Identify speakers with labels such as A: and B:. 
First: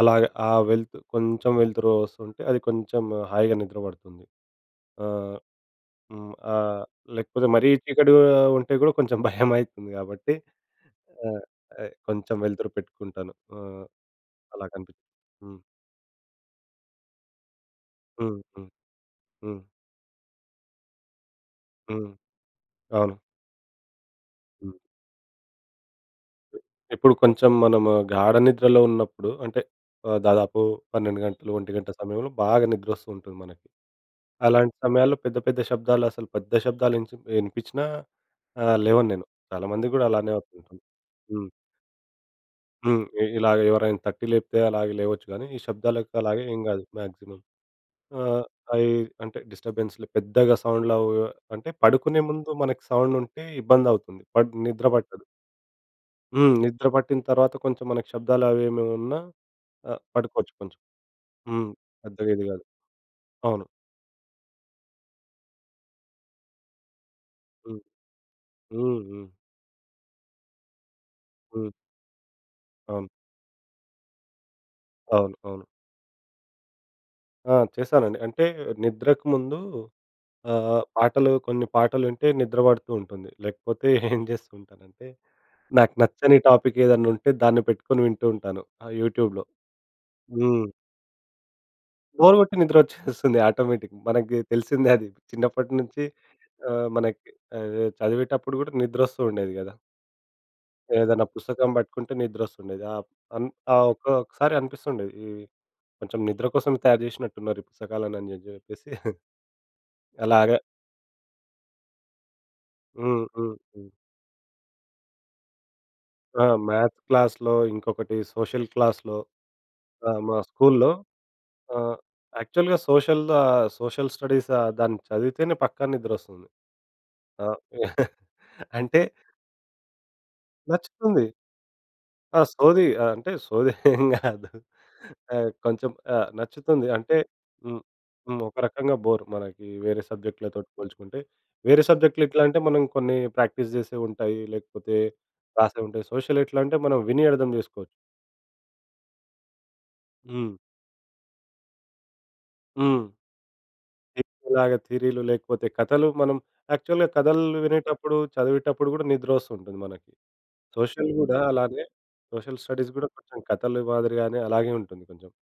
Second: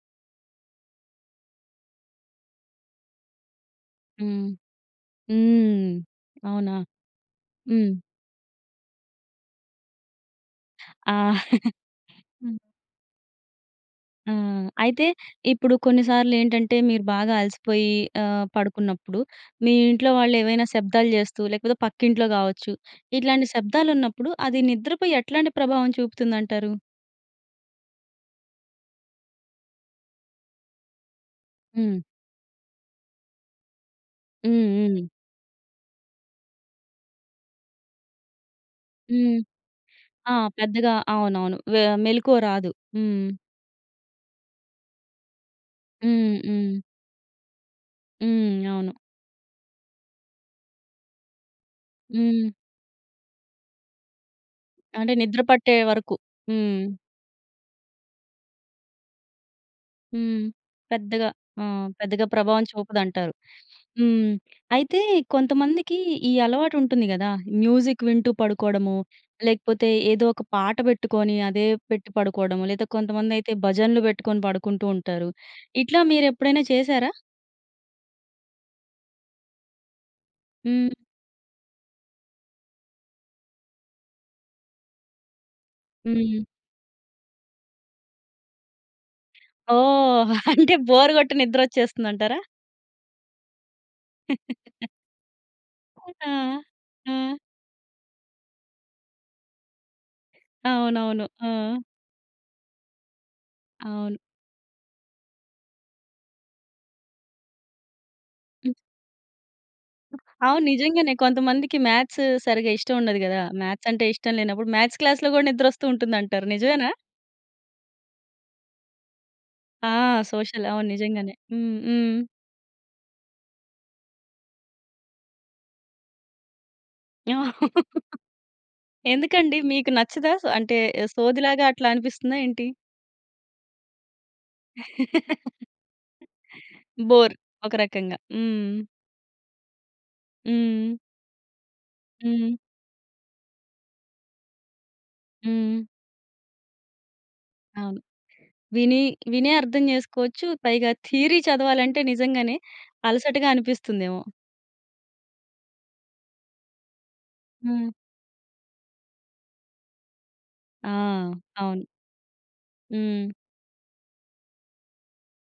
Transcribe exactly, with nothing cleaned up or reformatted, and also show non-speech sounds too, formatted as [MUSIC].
A: అలాగ ఆ వెల్త్ కొంచెం వెల్తురోస్తుంటే అది కొంచెం హాయిగా నిద్ర పడుతుంది.
B: హ్మ్.
A: ఆహ్,
B: హ్మ్.
A: హ్మ్,
B: అవునా?
A: ఆహ్, లేకపోతే మరీ
B: హ్మ్.
A: చీకటిగా ఉంటే గూడా కొంచెం భయమయతుంది గాబట్టి.
B: ఆ!
A: ఆహ్, ఆహ్,
B: [CHUCKLES]
A: కొంచెం
B: హ్మ్.
A: వెల్తురు పెట్టుకుంటాను. ఆహ్,
B: ఆ!
A: అలా కనిపి
B: అయితే
A: హ్మ్.
B: ఇప్పుడు కొన్నిసార్లేంటంటే మీరు బాగా అలసిపోయి
A: హ్మ్.
B: ఆహ్,
A: హ్మ్.
B: పడుకున్నప్పుడు.
A: హ్మ్.
B: మీ ఇంట్లో వాళ్లేవైనా శబ్దాలు చేస్తూ, లేకపోతే
A: హ్మ్.
B: పక్కింట్లో కావచ్చు.
A: అవును.
B: ఇట్లాంటి శబ్దాలున్నప్పుడు అది
A: హ్మ్.
B: నిద్రపై ఎట్లాంటి ప్రభావం చూపుతుందంటారు?
A: ఇప్పుడు కొంచెం మనము గాఢ నిద్రలో ఉన్నప్పుడు అంటే ఆహ్, దాదాపు పన్నెండు గంటలు ఒంటి గంట
B: హ్మ్.
A: సమయంలో బాగా నిద్రొ‌స్తూంటుంది మనకి.
B: హ్మ్.
A: అలాంటి
B: హ్మ్.
A: సమయాల్లో పెద్ద పెద్ద శబ్దాలు అసలు పెద్ద శబ్దాలు ఇంచ్ ఇనిపిచ్చినా ఆహ్, లేవను నేను.
B: హ్మ్.
A: చాలామందిగూడా అలానే
B: ఆ
A: అవుతుంటుంది.
B: పెద్దగా.
A: హ్మ్.
B: అవునవును. వె మెలుకువ రాదు.
A: హ్మ్. ఇ
B: హ్మ్.
A: ఇలాగ ఎవరైనా తట్టి లేపితే అలాగ లేవచ్చు గానీ, ఈ శబ్దాలకి
B: హ్మ్,
A: అలాగ ఏం
B: హ్మ్.
A: కాదు మాక్సిమం. ఆహ్,
B: హ్మ్.
A: ఐ
B: అవును.
A: అంటే డిస్టర్బెన్స్‌లు పెద్దగా సౌండ్లు అవు అంటే పడుకునే
B: హ్మ్.
A: ముందు మనకి సౌండుంటే ఇబ్బందౌతుంది. బట్ నిద్ర
B: అంటే
A: పట్టదు.
B: నిద్ర పట్టే వరకు.
A: హ్మ్.
B: హ్మ్.
A: నిద్ర పట్టినతర్వాత కొంచెం మనకి శబ్దాలవి ఏమివున్నా ఆహ్,
B: హ్మ్.
A: పడుకోవచ్చు కొంచెం.
B: పెద్దగా ఆ!
A: హ్మ్.
B: పెద్దగా
A: పెద్దగా ఇది కాదు.
B: ప్రభావం చూపదంటారు. [SNIFFS]
A: అవును.
B: హ్మ్. అయితే కొంతమందికి ఈ అలవాటుంటుంది కదా.
A: హ్మ్.
B: మ్యూజిక్ వింటూ పడుకోడము.
A: హ్మ్. హ్మ్.
B: లేకపోతే ఏదో ఒక పాట పెట్టుకొని అదే
A: హ్మ్.
B: పెట్టి పడుకోడము. లేదా
A: అవును.
B: కొంతమందైతే భజనలు పెట్టుకొని పడుకుంటూంటారు.
A: అవును. అవును.
B: ఇట్లా మీరెప్పుడైనా చేశారా?
A: ఆ! చేస్తానండి. అంటే, నిద్రకు ముందు ఆహ్,
B: హ్మ్.
A: పాటలు కొన్ని పాటలు వింటే నిద్ర బడుతూ ఉంటుంది. లేకపోతే ఏం [CHUCKLES] చేస్తూంటానంటే, నాకు నచ్చని
B: హ్మ్.
A: టాపిక్ ఏదన్న ఉంటే దాన్ని పెట్టుకొని వింటూ ఉంటాను. ఆ యూట్యూబ్‌లో.
B: ఓహ్!
A: హ్మ్.
B: అంటే బోర్ కొట్టి నిద్ర
A: బోర్
B: వచ్చేస్తుందంటారా?
A: గొట్టి నిద్రొ‌చ్చేస్తుంది ఆటోమేటిక్‌. మనకి తెలిసిందే అది. చిన్నప్పటి నుంచి
B: ఆ!
A: ఆహ్, మనకి
B: ఆ!
A: ఆహ్, చదివేటప్పుడు కూడా నిద్ర వస్తు ఉండేది గదా? ఏదన్నా
B: అవునవును. ఆ!
A: పుస్తకం పట్టుకుంటే ని‌ద్రొ‌స్తూండేది. ఆహ్, అన్ ఆ
B: అవును.
A: ఒకొక్కసారి అనిపిస్తుండేది, ఈ కొంచెం నిద్ర కోసం తయారు చేసినట్టున్నారు ఈ పుస్తకాలు అని జే
B: హ్మ్.
A: జేప్పేసి. [CHUCKLES] అలాగ
B: అవును. నిజంగానే. కొంతమందికి మ్యాథ్స్ సరిగ్గా ఇష్టముండదు
A: హ్మ్.
B: గదా.
A: హ్మ్.
B: మ్యాథ్స్
A: హ్మ్.
B: అంటే ఇష్టం లేనప్పుడు మ్యాథ్స్ క్లాస్‌లో కూడా
A: ఆ!
B: ని‌ద్రొ‌స్తూంటుందంటారు నిజమేనా?
A: మ్యాథ్స్ క్లాస్‌లో ఇంకొకటి సోషల్ క్లాస్‌లో
B: ఆ!
A: ఆహ్, మా
B: సోషల్. అవును.
A: స్కూల్‌లో
B: నిజంగానే. హ్మ్.
A: ఆహ్,
B: హ్మ్.
A: యాక్చువల్‌గా సోషల్, ఆహ్, సోషల్ స్టడీస్ ఆహ్, దాన్ని చదివితేనే పక్క ని‌ద్రొ‌స్తుంది.
B: ఏమ
A: ఆహ్,
B: [LAUGHS]
A: [GIGGLES] అంటే.
B: ఎందుకండి మీకు నచ్చదా? సో అంటే
A: నచ్చుతుంది.
B: సోది లాగా అట్లా అనిపిస్తుందా
A: ఆ!
B: ఏంటి?
A: సోది. ఆ! అంటే సోది [CHUCKLES] ఏం గాదు. ఆహ్,
B: [LAUGHS]
A: కొంచెం ఆహ్, నచ్చుతుంది. అంటే
B: బోర్ ఒక
A: హ్మ్.
B: రకంగా.
A: హ్మ్. ఒక
B: హ్మ్.
A: రకంగా బోర్, మనకి వేరే సబ్జెక్ట్‌లతోటి
B: హ్మ్.
A: పోల్చుకుంటే. వేరే సబ్జెక్ట్‌లెట్లా
B: హ్మ్.
A: అంటే మనం కొన్ని ప్రాక్టీస్ జేసేవూంటాయి. లేకపోతే
B: హ్మ్.
A: రాసేవుంటాయి సోషల్ ఎట్లా అంటే మనం విని అర్థం జేసుకోవచ్చు.
B: అవును. విని వినే అర్థం జేసుకోవచ్చు.
A: హ్మ్.
B: పైగా థియరీ చదవాలంటే నిజంగానే
A: హ్మ్.
B: అలసటగా అనిపిస్తుందేమో!
A: ఇప్పుడులాగా థియరీ‌లు లేకపోతే కథలు మనం యాక్చువల్‌గా కథలు
B: హ్మ్.
A: వినేటప్పుడు, చదివేటప్పుడు కూడా నిద్రొ‌స్తూంటుంది మనకి.
B: ఆ!
A: సోషల్ గూడా
B: అవును.
A: అలానే సోషల్ స్టడీస్ గూడా
B: హ్మ్.
A: కొంచెం కథలు మాదిరిగానే అలాగే ఉంటుంది కొంచెం.